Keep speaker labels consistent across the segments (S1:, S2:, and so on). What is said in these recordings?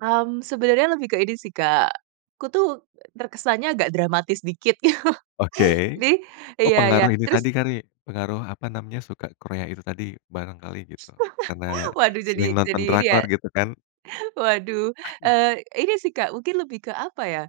S1: Mmm, sebenarnya lebih ke ini sih Kak, aku tuh terkesannya agak dramatis dikit.
S2: Oke,
S1: Jadi
S2: oh
S1: iya iya,
S2: pengaruh ini tadi
S1: terus?
S2: kali, pengaruh apa namanya, suka Korea itu tadi barangkali gitu, karena
S1: waduh
S2: sering
S1: jadi
S2: nonton
S1: jadi ini ya,
S2: drakor gitu kan?
S1: waduh,
S2: Mmm.
S1: eee, ini sih Kak mungkin lebih ke apa ya,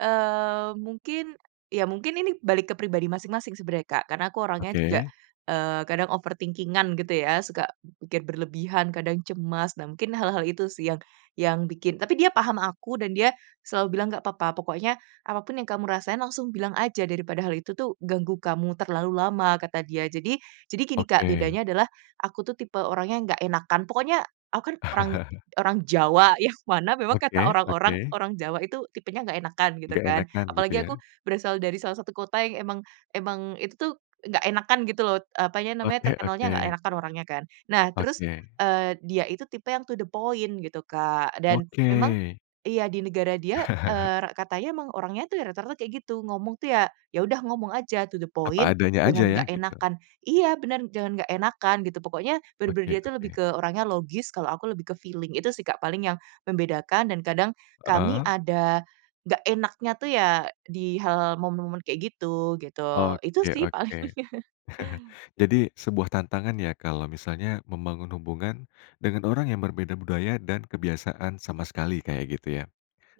S1: eee, mungkin, iya mungkin ini balik ke pribadi masing-masing sebenarnya Kak, karena aku orangnya juga,
S2: Oke.
S1: eee, kadang overthinking-an gitu ya, suka mungkin berlebihan, kadang cemas. Nah mungkin hal-hal itu sih yang, yang bikin tapi dia paham aku, dan dia selalu bilang nggak apa-apa, pokoknya apapun yang kamu rasain langsung bilang aja daripada hal itu tuh ganggu kamu terlalu lama kata dia. Jadi jadi gini Kak,
S2: Oke.
S1: bedanya adalah aku tuh tipe orangnya nggak enakan pokoknya aku kan orang orang Jawa, yang mana memang kata
S2: Oke
S1: orang-orang,
S2: oke.
S1: orang Jawa itu tipenya nggak enakan, gitu
S2: Nggak
S1: kan.
S2: enakan gitu
S1: Apalagi aku
S2: ya?
S1: berasal dari salah satu kota yang emang emang itu tuh nggak enakan gitu loh, eee, apanya namanya,
S2: Oke
S1: terkenal nggak
S2: oke.
S1: enakan orangnya kan. Nah terus,
S2: Oke.
S1: eee, dia itu tipe yang to the point, gitu Kak. Dan, memang
S2: Oke.
S1: iya di negara dia, eee, re katanya emang orangnya tuh rata-rata kayak gitu. Ngomong tuh ya, ya udah ngomong aja to the
S2: Apa
S1: point,
S2: adanya aja
S1: jangan
S2: ya,
S1: nggak
S2: gitu.
S1: enakan. Iya benar, jangan nggak enakan gitu, pokoknya benar-benar
S2: Oke
S1: dia itu lebih
S2: oke.
S1: ke orangnya logis, kalau aku lebih ke feeling itu sih Kak paling yang membedakan, dan kadang kami
S2: Heeh.
S1: ada enggak enaknya tuh ya, di hal-hal momen-momen kayak gitu gitu. Itu sih paling.
S2: Oke-oke. Jadi, sebuah tantangan ya, kalau misalnya membangun hubungan dengan orang yang berbeda budaya dan kebiasaan sama sekali, kayak gitu ya?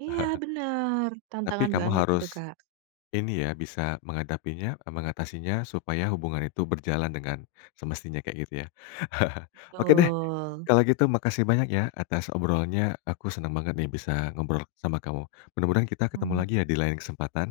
S1: Iya benar,
S2: Tapi
S1: tantangan
S2: kamu
S1: banget itu,
S2: harus,
S1: Kak.
S2: ini ya, bisa menghadapinya, e mengatasinya, supaya hubungan itu berjalan, dengan semestinya kayak gitu ya? Oke deh,
S1: Betul.
S2: kalau gitu makasih banyak ya atas obrolannya, aku senang banget nih bisa ngobrol sama kamu. Mudah mudahan kita ketemu
S1: Mmm.
S2: lagi ya di lain kesempatan.